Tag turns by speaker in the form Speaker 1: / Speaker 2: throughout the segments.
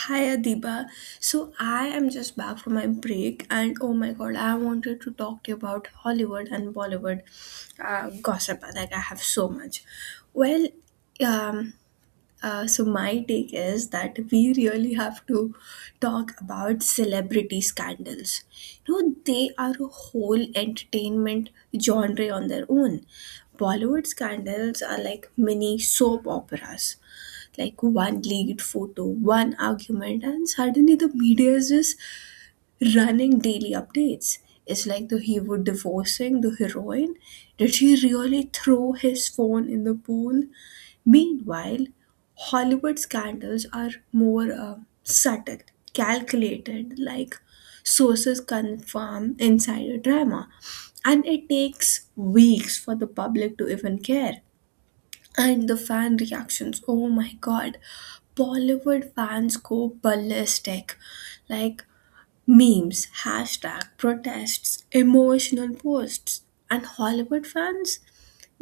Speaker 1: Hi Adiba. So I am just back from my break and oh my god, I wanted to talk to you about Hollywood and Bollywood gossip. Like I have so much. Well, um, so my take is that we really have to talk about celebrity scandals. You know, they are a whole entertainment genre on their own. Bollywood scandals are like mini soap operas, like one leaked photo, one argument, and suddenly the media is just running daily updates. It's like the hero divorcing the heroine. Did he really throw his phone in the pool? Meanwhile, Hollywood scandals are more subtle, calculated, like sources confirm insider drama. And it takes weeks for the public to even care. And the fan reactions, oh my god. Bollywood fans go ballistic. Like memes, hashtag, protests, emotional posts. And Hollywood fans?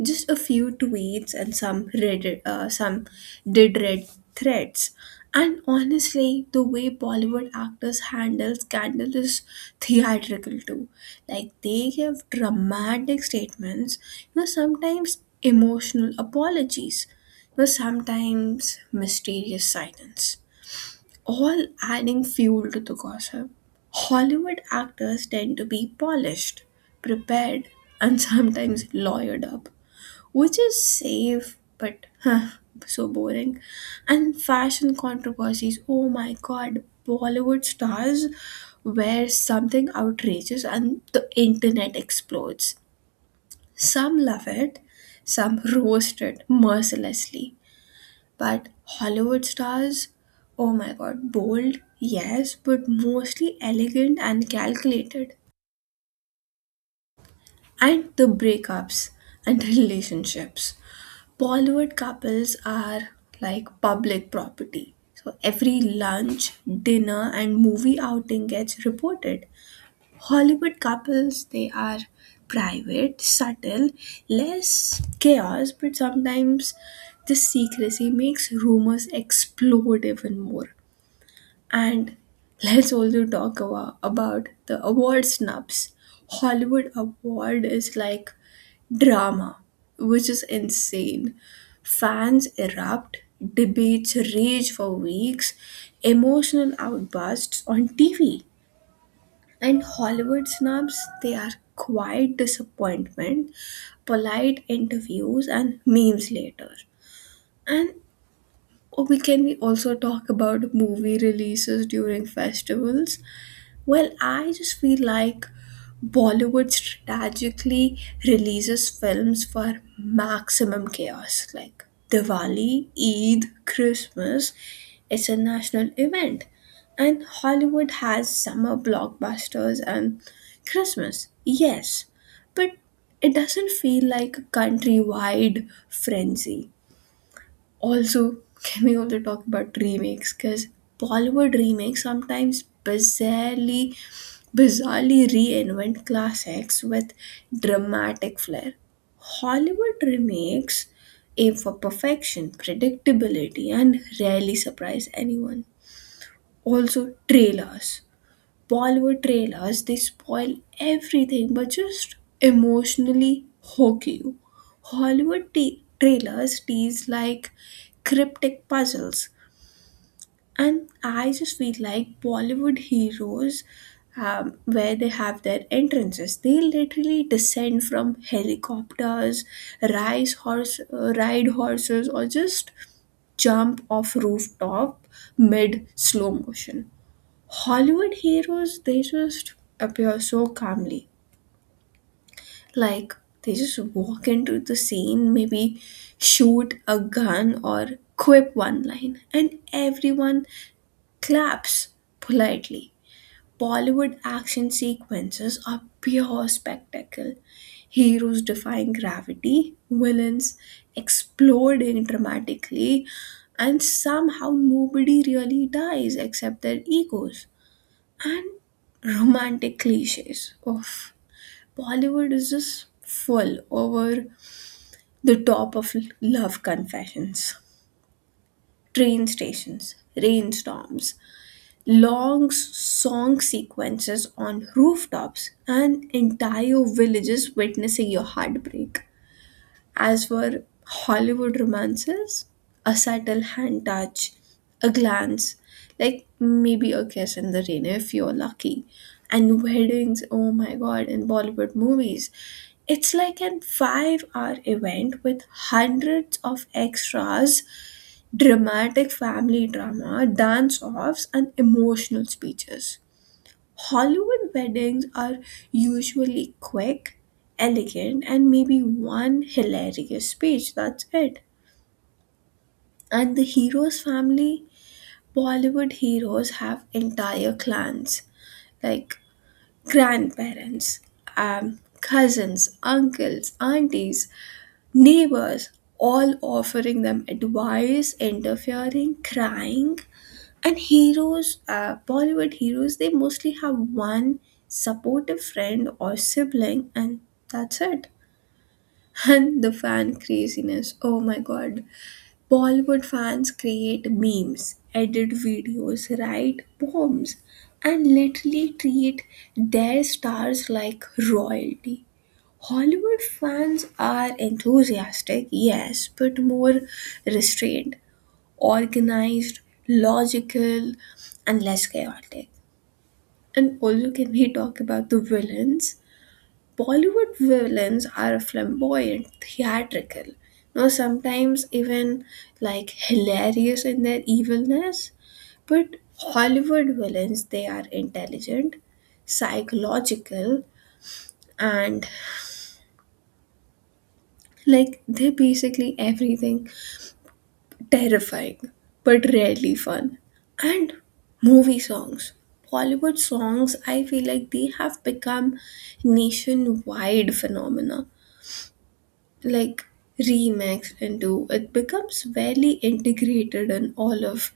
Speaker 1: Just a few tweets and some Reddit, some did read threads. And honestly, the way Bollywood actors handle scandal is theatrical too. Like they give dramatic statements, you know, sometimes emotional apologies, you know, sometimes mysterious silence, all adding fuel to the gossip. Hollywood actors tend to be polished, prepared, and sometimes lawyered up, which is safe but huh, so boring. And fashion controversies, oh my god, Bollywood stars wear something outrageous and the internet explodes. Some love it, some roast it mercilessly. But Hollywood stars, oh my god, bold, yes, but mostly elegant and calculated. And the breakups and relationships. Bollywood couples are like public property. So every lunch, dinner, and movie outing gets reported. Hollywood couples, they are private, subtle, less chaos, but sometimes this secrecy makes rumors explode even more. And let's also talk about the award snubs. Hollywood award is like drama, which is insane. Fans erupt, debates rage for weeks, emotional outbursts on TV. And Hollywood snubs, they are quiet disappointment, polite interviews, and memes later. And we can we also talk about movie releases during festivals? Well, I just feel like Bollywood strategically releases films for maximum chaos. Like Diwali, Eid, Christmas, it's a national event. And Hollywood has summer blockbusters and Christmas, yes. But it doesn't feel like a countrywide frenzy. Also, can we also talk about remakes? Because Bollywood remakes sometimes bizarrely reinvent classics with dramatic flair. Hollywood remakes aim for perfection, predictability, and rarely surprise anyone. Also, trailers. Bollywood trailers, they spoil everything but just emotionally hook you. Hollywood trailers tease like cryptic puzzles. And I just feel like Bollywood heroes, where they have their entrances, they literally descend from helicopters, ride horses, or just jump off rooftop mid slow motion. Hollywood heroes, they just appear so calmly. Like they just walk into the scene, maybe shoot a gun or quip one line, and everyone claps politely. Bollywood action sequences are pure spectacle. Heroes defying gravity, villains exploding dramatically, and somehow nobody really dies except their egos. And romantic cliches of Bollywood is just full over the top of love confessions, train stations, rainstorms, long song sequences on rooftops, and entire villages witnessing your heartbreak. As for Hollywood romances, a subtle hand touch, a glance, like maybe a kiss in the rain if you're lucky. And weddings, oh my god, in Bollywood movies, it's like an 5 hour event with hundreds of extras, dramatic family drama, dance offs, and emotional speeches. Hollywood weddings are usually quick, elegant, and maybe one hilarious speech. That's it. And the hero's family, Bollywood heroes have entire clans like grandparents, cousins, uncles, aunties, neighbors, all offering them advice, interfering, crying. And Bollywood heroes, they mostly have one supportive friend or sibling, and that's it. And the fan craziness. Oh my god. Bollywood fans create memes, edit videos, write poems, and literally treat their stars like royalty. Hollywood fans are enthusiastic, yes, but more restrained, organized, logical, and less chaotic. And also, can we talk about the villains? Bollywood villains are flamboyant, theatrical, you know, sometimes even like hilarious in their evilness. But Hollywood villains, they are intelligent, psychological, and like they're basically everything terrifying but rarely fun. And movie songs. Bollywood songs, I feel like they have become nationwide phenomena, like remixed into it becomes very integrated in all of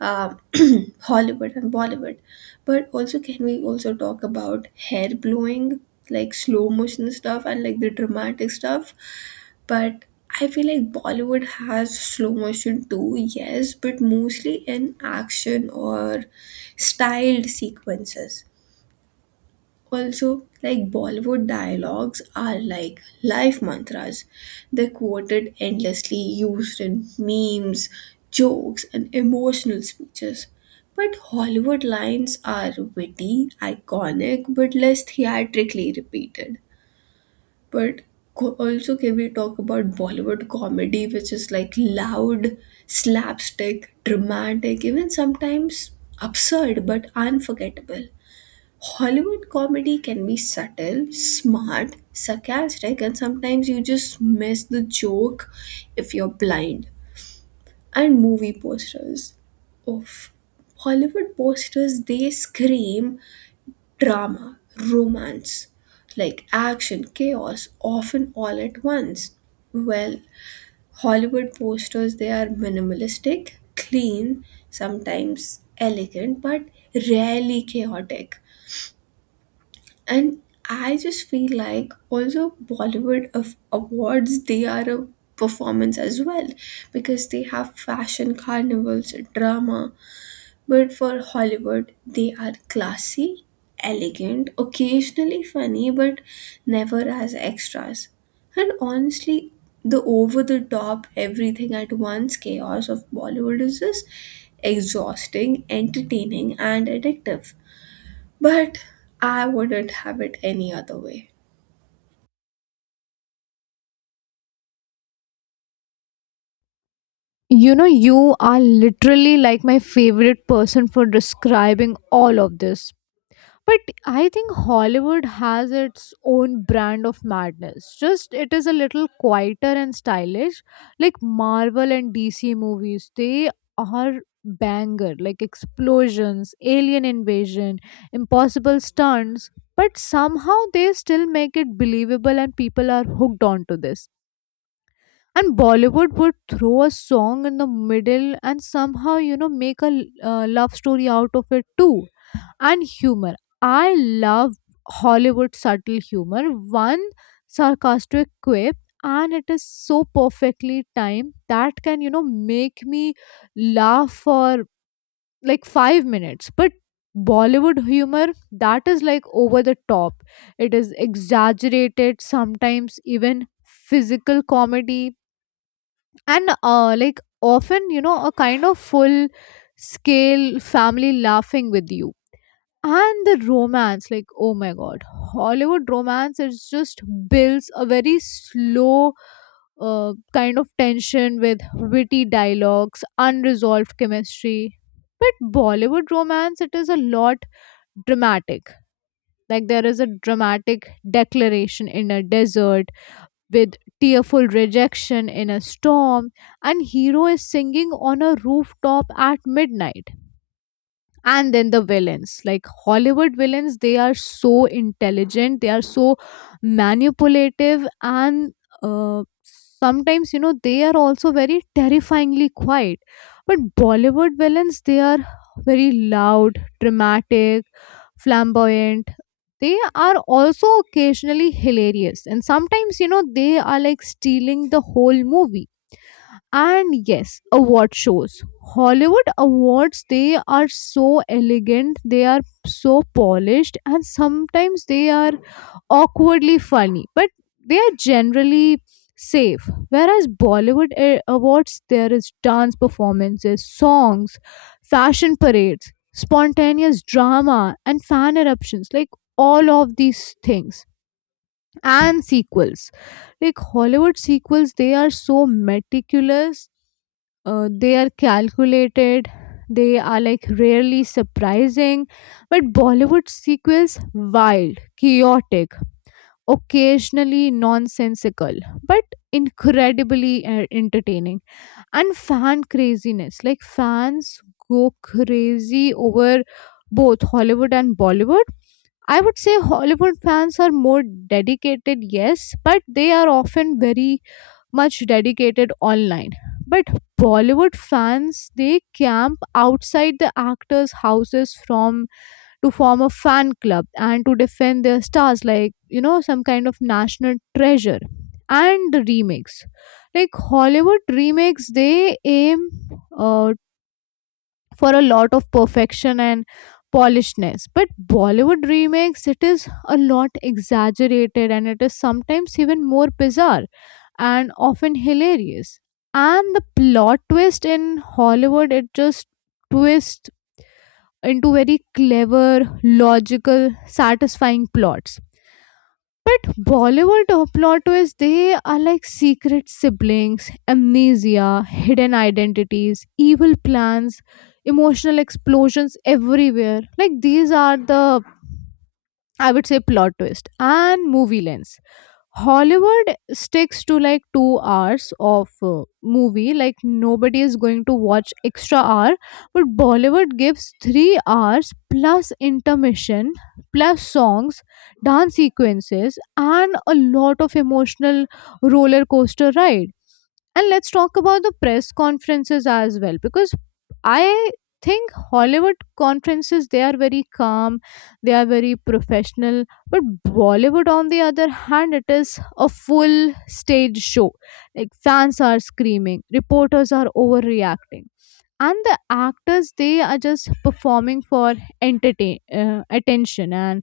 Speaker 1: uh, Hollywood and Bollywood. But also, can we also talk about hair blowing, like slow motion stuff and like the dramatic stuff? But I feel like Bollywood has slow motion too, yes, but mostly in action or styled sequences. Also, like Bollywood dialogues are like life mantras. They're quoted endlessly, used in memes, jokes, and emotional speeches. But Hollywood lines are witty, iconic, but less theatrically repeated. But also, can we talk about Bollywood comedy, which is like loud, slapstick, dramatic, even sometimes absurd but unforgettable? Hollywood comedy can be subtle, smart, sarcastic, and sometimes you just miss the joke if you're blind. And movie posters. Oof. Hollywood posters, they scream drama, romance, like action, chaos, often all at once. Well, Hollywood posters, they are minimalistic, clean, sometimes elegant, but rarely chaotic. And I just feel like also Bollywood of awards, they are a performance as well because they have fashion carnivals, drama, but for Hollywood they are classy, elegant, occasionally funny, but never as extras. And honestly, the over the top everything at once chaos of Bollywood is just exhausting, entertaining, and addictive, but I wouldn't have it any other way.
Speaker 2: You know, you are literally like my favorite person for describing all of this. But I think Hollywood has its own brand of madness. Just it is a little quieter and stylish. Like Marvel and DC movies, they are banger, like explosions, alien invasion, impossible stunts. But somehow they still make it believable and people are hooked onto this, and Bollywood would throw a song in the middle and somehow, you know, make a love story out of it too. And humor, I love Hollywood subtle humor. One sarcastic quip, and it is so perfectly timed that can, you know, make me laugh for like 5 minutes. But Bollywood humor, that is like over the top, it is exaggerated, sometimes even physical comedy, and like often, you know, a kind of full scale family laughing with you. And the romance, like, oh my god, Hollywood romance, it just builds a very slow kind of tension with witty dialogues, unresolved chemistry. But Bollywood romance, it is a lot dramatic. Like, there is a dramatic declaration in a desert with tearful rejection in a storm, and hero is singing on a rooftop at midnight. And then the villains, like Hollywood villains, they are so intelligent, they are so manipulative, and sometimes, you know, they are also very terrifyingly quiet. But Bollywood villains, they are very loud, dramatic, flamboyant. They are also occasionally hilarious, and sometimes, you know, they are like stealing the whole movie. And yes, award shows. Hollywood awards, they are so elegant, they are so polished, and sometimes they are awkwardly funny, but they are generally safe. Whereas Bollywood awards, there is dance performances, songs, fashion parades, spontaneous drama, and fan eruptions, like all of these things. And sequels. Like, Hollywood sequels, they are so meticulous, they are calculated, they are like rarely surprising. But Bollywood sequels, wild, chaotic, occasionally nonsensical, but incredibly entertaining. And fan craziness, like fans go crazy over both Hollywood and Bollywood. I would say Hollywood fans are more dedicated, yes, but they are often very much dedicated online. But Bollywood fans, they camp outside the actors' houses from to form a fan club and to defend their stars like, you know, some kind of national treasure. And the remakes, like Hollywood remakes, they aim uh, for a lot of perfection and polishedness. But Bollywood remakes, it is a lot exaggerated, and it is sometimes even more bizarre and often hilarious. And the plot twist in Hollywood, it just twists into very clever, logical, satisfying plots. Bollywood plot twists, they are like secret siblings, amnesia, hidden identities, evil plans, emotional explosions everywhere. Like, these are the, I would say, plot twist and movie lens. Hollywood sticks to like 2 hours of movie, like nobody is going to watch extra hour. But Bollywood gives 3 hours plus intermission, plus songs, dance sequences, and a lot of emotional roller coaster ride. And let's talk about the press conferences as well, because I think Hollywood conferences, they are very calm, they are very professional. But Bollywood, on the other hand, it is a full stage show. Like, fans are screaming, reporters are overreacting, and the actors, they are just performing for entertain attention, and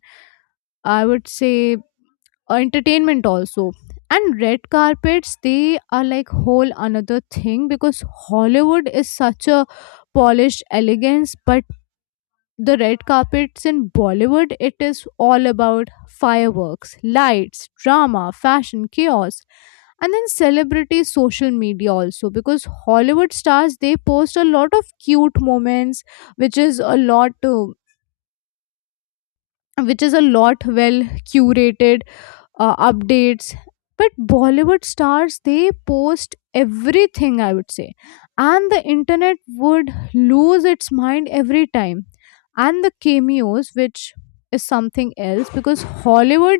Speaker 2: I would say entertainment also. And red carpets, they are like whole another thing, because Hollywood is such a polished elegance. But the red carpets in Bollywood, it is all about fireworks, lights, drama, fashion, chaos. And then celebrity social media also, because Hollywood stars, they post a lot of cute moments, which is a lot. Which is a lot, well curated updates. But Bollywood stars, they post everything, I would say, and the internet would lose its mind every time. And the cameos, which is something else, because Hollywood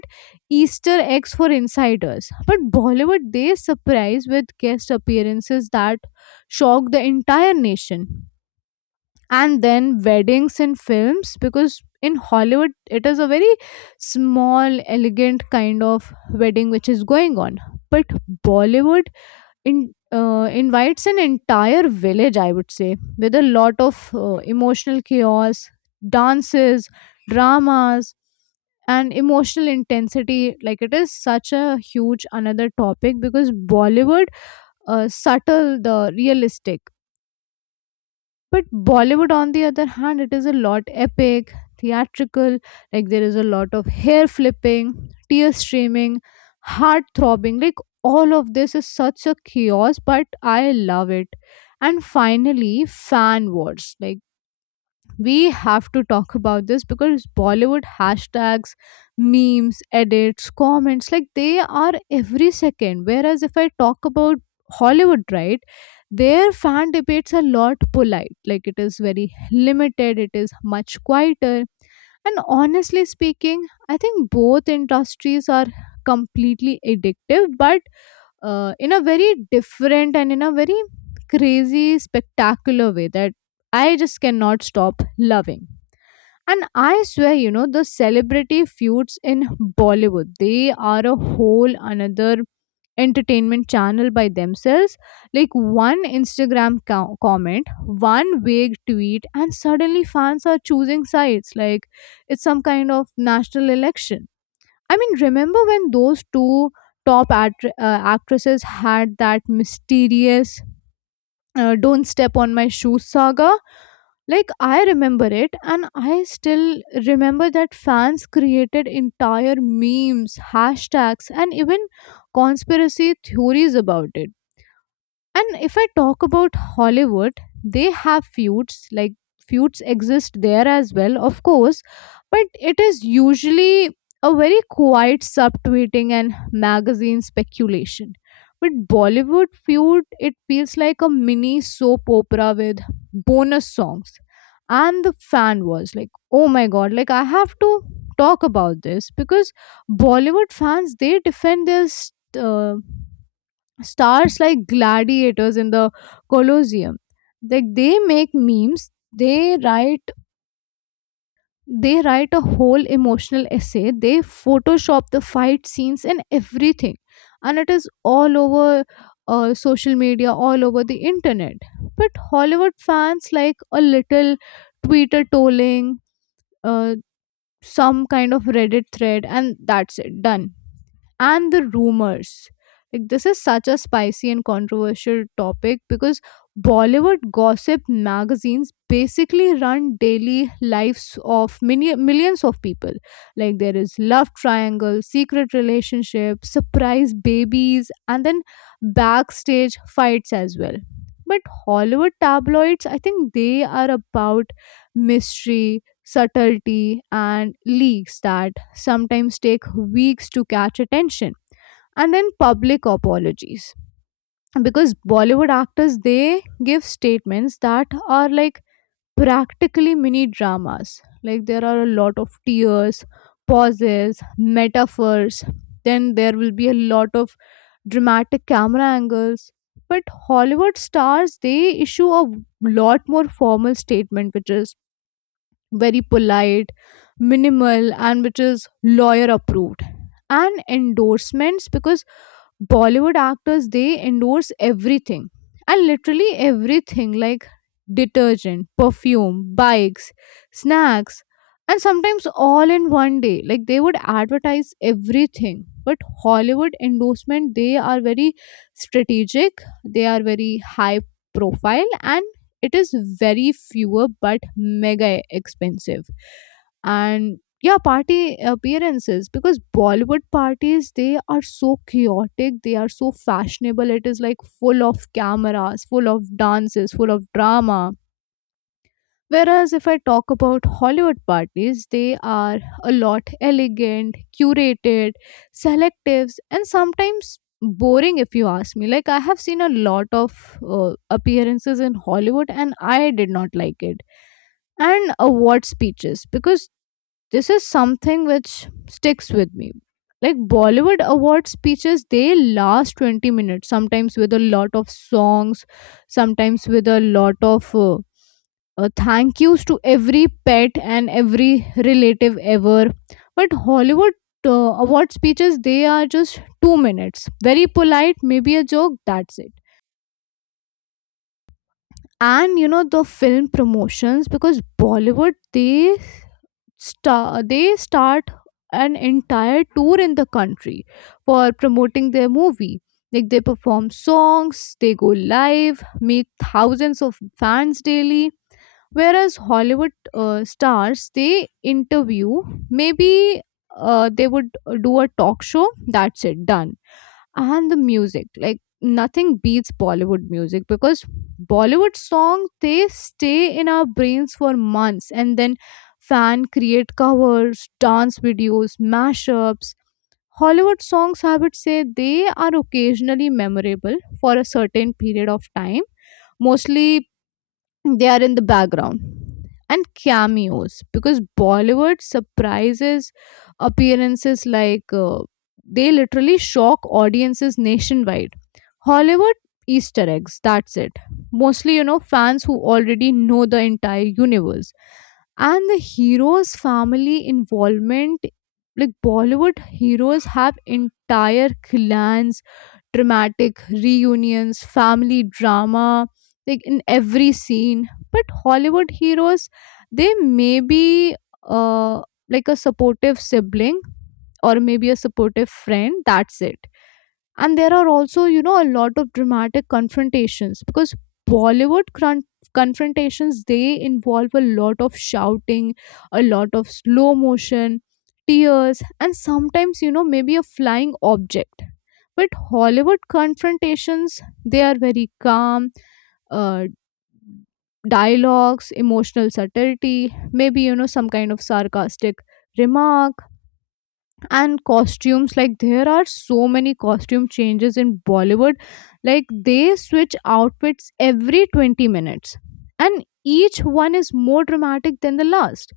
Speaker 2: Easter eggs for insiders, but Bollywood, they surprise with guest appearances that shock the entire nation. And then weddings in films, because in Hollywood it is a very small elegant kind of wedding which is going on. But Bollywood in invites an entire village, I would say, with a lot of emotional chaos, dances, dramas, and emotional intensity. Like, it is such a huge another topic, because Bollywood subtle the realistic. But Bollywood, on the other hand, it is a lot epic, theatrical, like there is a lot of hair flipping, tear streaming, heart throbbing. Like, all of this is such a chaos, but I love it. And finally, fan wars. Like, we have to talk about this, because Bollywood hashtags, memes, edits, comments, like they are every second. Whereas if I talk about Hollywood, right, their fan debates are a lot polite, like it is very limited, it is much quieter. And honestly speaking, I think both industries are completely addictive, but in a very different and in a very crazy, spectacular way that I just cannot stop loving. And I swear, you know, the celebrity feuds in Bollywood, they are a whole another entertainment channel by themselves. Like, one Instagram comment, one vague tweet, and suddenly fans are choosing sides like it's some kind of national election. I mean, remember when those two actresses had that mysterious "Don't Step on My Shoes" saga? Like, I remember it, and I still remember that fans created entire memes, hashtags, and even conspiracy theories about it. And if I talk about Hollywood, they have feuds, like feuds exist there as well, of course, but it is usually a very quiet subtweeting and magazine speculation. With Bollywood feud, it feels like a mini soap opera with bonus songs. And the fan was like, oh my god, like I have to talk about this, because Bollywood fans, they defend their uh, stars like gladiators in the colosseum. Like, they make memes, they write they write a whole emotional essay, they photoshop the fight scenes and everything, and it is all over social media, all over the internet. But Hollywood fans, like a little Twitter trolling, uh, some kind of Reddit thread, and that's it, done. And the rumors. Like, this is such a spicy and controversial topic, because Bollywood gossip magazines basically run daily lives of many millions of people. Like, there is love triangle, secret relationship, surprise babies, and then backstage fights as well. But Hollywood tabloids, I think they are about mystery, subtlety, and leaks that sometimes take weeks to catch attention. And then public apologies. Because Bollywood actors, they give statements that are like practically mini dramas. Like, there are a lot of tears, pauses, metaphors. Then there will be a lot of dramatic camera angles. But Hollywood stars, they issue a lot more formal statement, which is very polite, minimal, and which is lawyer approved. And endorsements, because Bollywood actors, they endorse everything and literally everything, like detergent, perfume, bikes, snacks, and sometimes all in one day. Like, they would advertise everything. But Hollywood endorsement, they are very strategic, they are very high profile, and it is very fewer but mega expensive. And yeah, party appearances, because Bollywood parties, they are so chaotic, they are so fashionable, it is like full of cameras, full of dances, full of drama. Whereas if I talk about Hollywood parties, they are a lot elegant, curated, selectives, and sometimes boring if you ask me. Like, I have seen a lot of appearances in Hollywood, and I did not like it. And award speeches, because this is something which sticks with me. Like, Bollywood award speeches, they last 20 minutes sometimes, with a lot of songs, sometimes with a lot of thank yous to every pet and every relative ever. But Hollywood uh, award speeches, they are just 2 minutes, very polite, maybe a joke, that's it. And you know, the film promotions, because Bollywood, they they start an entire tour in the country for promoting their movie. Like, they perform songs, they go live, meet thousands of fans daily. Whereas Hollywood stars, they interview maybe, they would do a talk show, that's it, done. And the music, like nothing beats Bollywood music, because Bollywood songs, they stay in our brains for months, and then fan create covers, dance videos, mashups. Hollywood songs, I would say, they are occasionally memorable for a certain period of time, mostly they are in the background. And cameos, because Bollywood surprises appearances, like they literally shock audiences nationwide. Hollywood Easter eggs, that's it. Mostly, you know, fans who already know the entire universe. And the hero's family involvement, like Bollywood heroes have entire clans, dramatic reunions, family drama, like in every scene. But Hollywood heroes, they may be uh, like a supportive sibling or maybe a supportive friend, that's it. And there are also, you know, a lot of dramatic confrontations, because Bollywood confrontations, they involve a lot of shouting, a lot of slow motion, tears, and sometimes, you know, maybe a flying object. But Hollywood confrontations, they are very calm, uh, dialogues, emotional subtlety, maybe, you know, some kind of sarcastic remark. And costumes, like there are so many costume changes in Bollywood, like they switch outfits every 20 minutes, and each one is more dramatic than the last.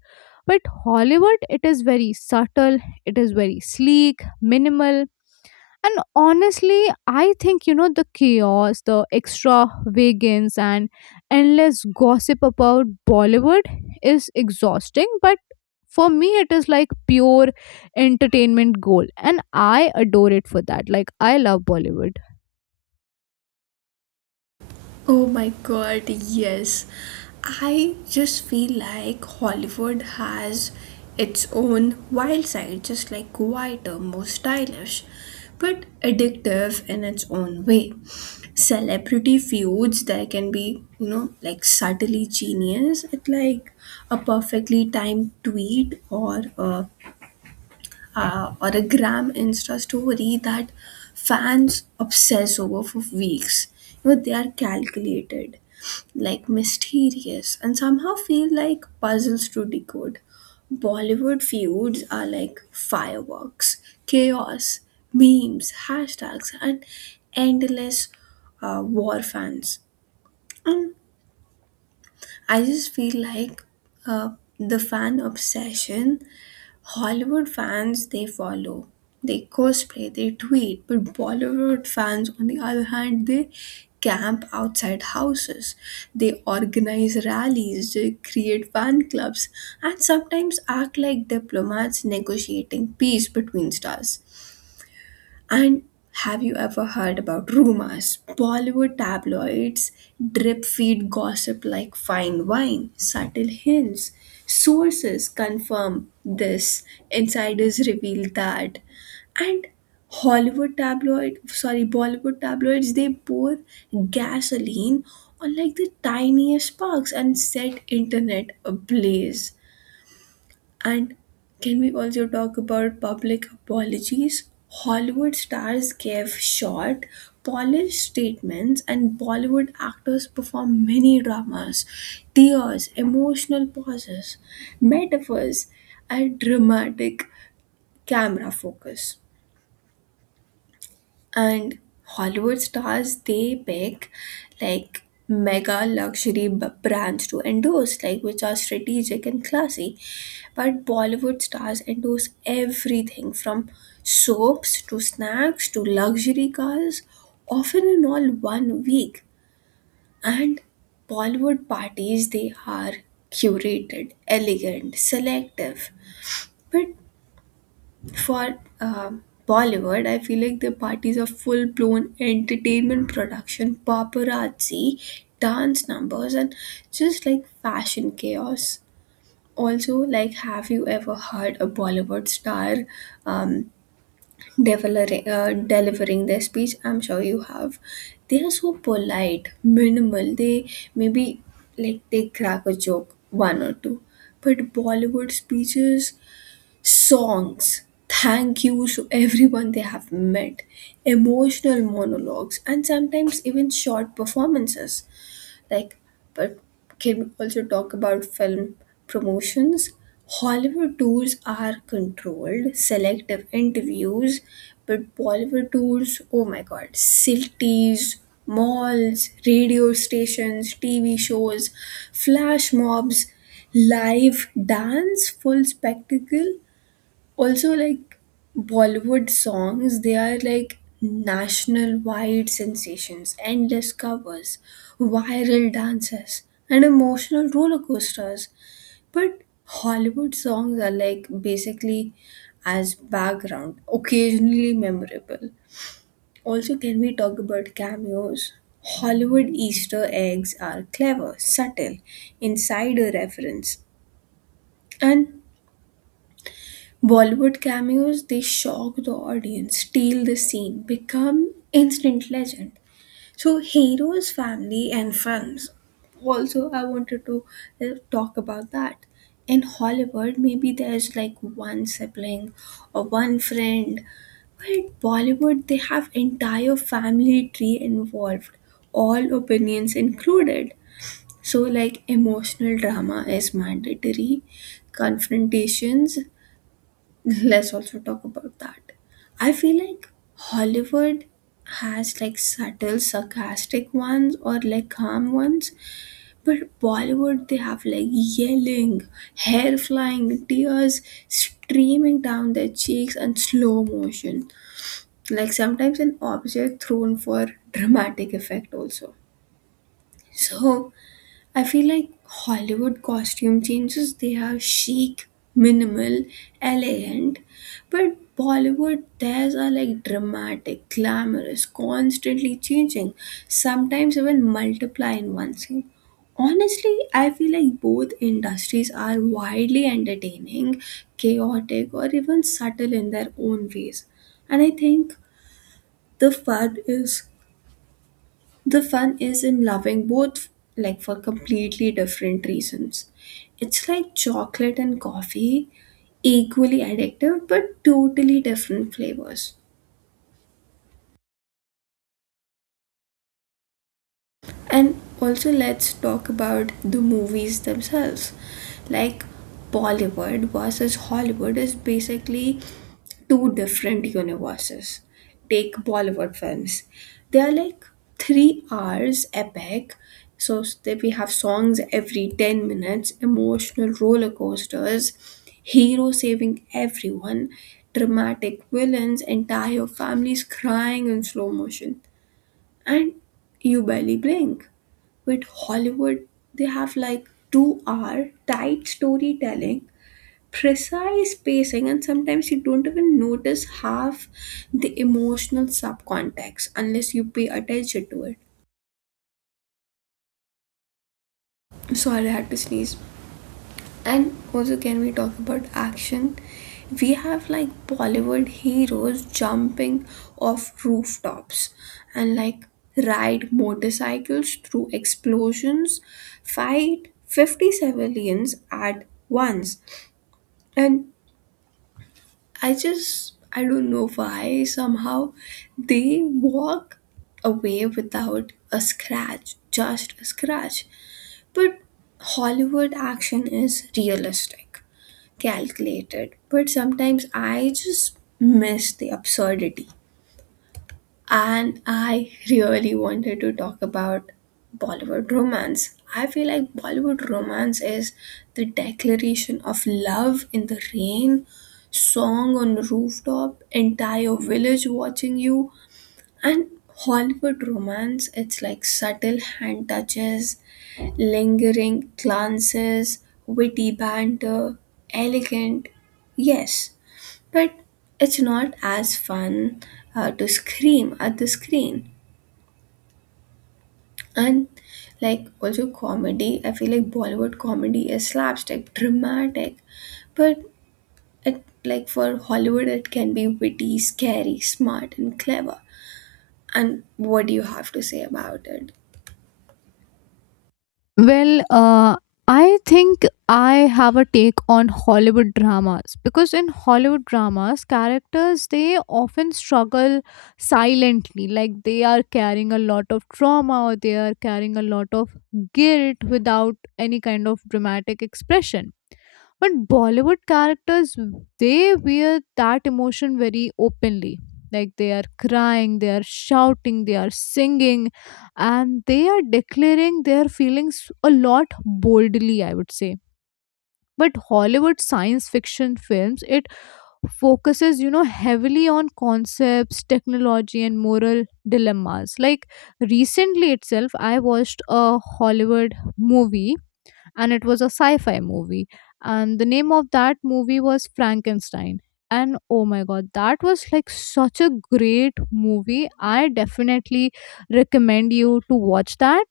Speaker 2: But Hollywood, it is very subtle, it is very sleek, minimal. And honestly, I think, you know, the chaos, the extravagance, and endless gossip about Bollywood is exhausting. But for me, it is like pure entertainment gold. And I adore it for that. Like, I love Bollywood.
Speaker 1: Oh my god, yes. I just feel like Hollywood has its own wild side, just like quieter, more stylish, but addictive in its own way. Celebrity feuds that can be, you know, like subtly genius, it like a perfectly timed tweet or a gram insta story that fans obsess over for weeks. You know, they are calculated, like mysterious, and somehow feel like puzzles to decode. Bollywood feuds are like fireworks, chaos, memes, hashtags, and endless war fans. And I just feel like uh, the fan obsession, Hollywood fans, they follow, they cosplay, they tweet, but Bollywood fans, on the other hand, they camp outside houses, they organize rallies, they create fan clubs, and sometimes act like diplomats negotiating peace between stars. And have you ever heard about rumors? Bollywood tabloids drip feed gossip like fine wine, subtle hints. Sources confirm this, insiders reveal that. And Hollywood tabloid, sorry, Bollywood tabloids, they pour gasoline on like the tiniest sparks and set internet ablaze. And can we also talk about public apologies? Hollywood stars gave short, polished statements, and Bollywood actors perform mini dramas, tears, emotional pauses, metaphors, and dramatic camera focus. And Hollywood stars, they pick like mega luxury brands to endorse, like which are strategic and classy. But Bollywood stars endorse everything from soaps to snacks to luxury cars, often in all one week. And Bollywood parties, they are curated, elegant, selective. But for Bollywood, I feel like the parties are full blown entertainment production, paparazzi, dance numbers, and just like fashion chaos. Also, like, have you ever heard a Bollywood star um, delivering their speech? I'm sure you have. They are so polite, minimal. They maybe, like, they crack a joke one or two. But Bollywood speeches, songs, thank yous to everyone they have met, emotional monologues, and sometimes even short performances, like. But can we also talk about film promotions? Hollywood tours are controlled, selective interviews. But Bollywood tours, oh my god, cities, malls, radio stations, TV shows, flash mobs, live dance, full spectacle. Also, like, Bollywood songs, they are like national wide sensations, endless covers, viral dances, and emotional roller coasters. But Hollywood songs are like basically as background, occasionally memorable. Also, can we talk about cameos? Hollywood easter eggs are clever, subtle, insider reference. And Bollywood cameos, they shock the audience, steal the scene, become instant legend. So, heroes, family, and friends. Also, I wanted to talk about that. In Hollywood, maybe there's like one sibling or one friend. But Bollywood, they have entire family tree involved, all opinions included. So, like, emotional drama is mandatory, confrontations. Let's also talk about that. I feel like Hollywood has like subtle sarcastic ones or like calm ones, but Bollywood, they have like yelling, hair flying, tears streaming down their cheeks and slow motion. Like sometimes an object thrown for dramatic effect also. So I feel like Hollywood costume changes, they are chic, minimal, elegant, but Bollywood, theirs are like dramatic, glamorous, constantly changing, sometimes even multiply in one scene. Honestly, I feel like both industries are wildly entertaining, chaotic, or even subtle in their own ways. And I think the fun is the fun is in loving both, like for completely different reasons. It's like chocolate and coffee, equally addictive but totally different flavors. And also, let's talk about the movies themselves. Like, Bollywood versus Hollywood is basically two different universes. Take Bollywood films, they are like 3 hours epic. So, that we have songs every 10 minutes, emotional roller coasters, hero saving everyone, dramatic villains, entire families crying in slow motion, and you barely blink. With Hollywood, they have like 2 hour tight storytelling, precise pacing, and sometimes you don't even notice half the emotional subcontext unless you pay attention to it. Sorry, I had to sneeze. And also, can we talk about action? We have like Bollywood heroes jumping off rooftops and like ride motorcycles through explosions, fight 50 civilians at once. And I just, I don't know why, somehow they walk away without a scratch, just a scratch. But Hollywood action is realistic, calculated, but sometimes I just miss the absurdity. And I really wanted to talk about Bollywood romance. I feel like Bollywood romance is the declaration of love in the rain, song on rooftop, entire village watching you, and Hollywood romance, it's like subtle hand touches, lingering glances, witty banter, elegant. Yes, but it's not as fun to scream at the screen. And like also comedy, I feel like Bollywood comedy is slapstick, dramatic. But it like for Hollywood it can be witty, scary, smart and clever. And what do you have to say about it?
Speaker 2: Well, I think I have a take on Hollywood dramas, because in Hollywood dramas, characters, they often struggle silently, like they are carrying a lot of trauma or they are carrying a lot of guilt without any kind of dramatic expression. But Bollywood characters, they wear that emotion very openly, like they are crying, they are shouting, they are singing, and they are declaring their feelings a lot boldly, I would say. But Hollywood science fiction films, it focuses, you know, heavily on concepts, technology, and moral dilemmas. Like, recently itself, I watched a Hollywood movie, and it was a sci-fi movie, and the name of that movie was Frankenstein. And oh my god, that was like such a great movie, I definitely recommend you to watch that.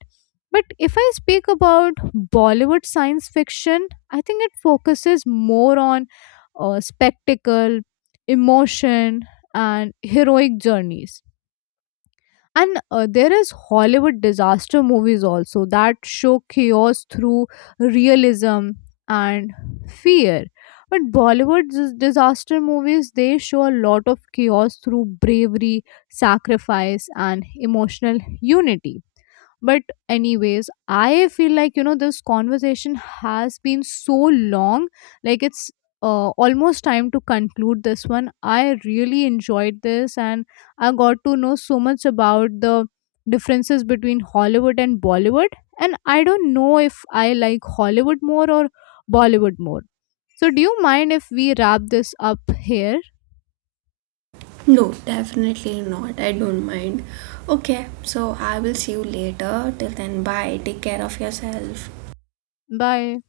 Speaker 2: But if I speak about Bollywood science fiction, I think it focuses more on spectacle, emotion, and heroic journeys. And there is Hollywood disaster movies also that show chaos through realism and fear. But Bollywood disaster movies, they show a lot of chaos through bravery, sacrifice, and emotional unity. But, anyways, I feel like, you know, this conversation has been so long. Like, it's almost time to conclude this one. I really enjoyed this, and I got to know so much about the differences between Hollywood and Bollywood. And I don't know if I like Hollywood more or Bollywood more. So, do you mind if we wrap this up here?
Speaker 1: No, definitely not. I don't mind. Okay, so I will see you later. Till then, bye. Take care of yourself.
Speaker 2: Bye.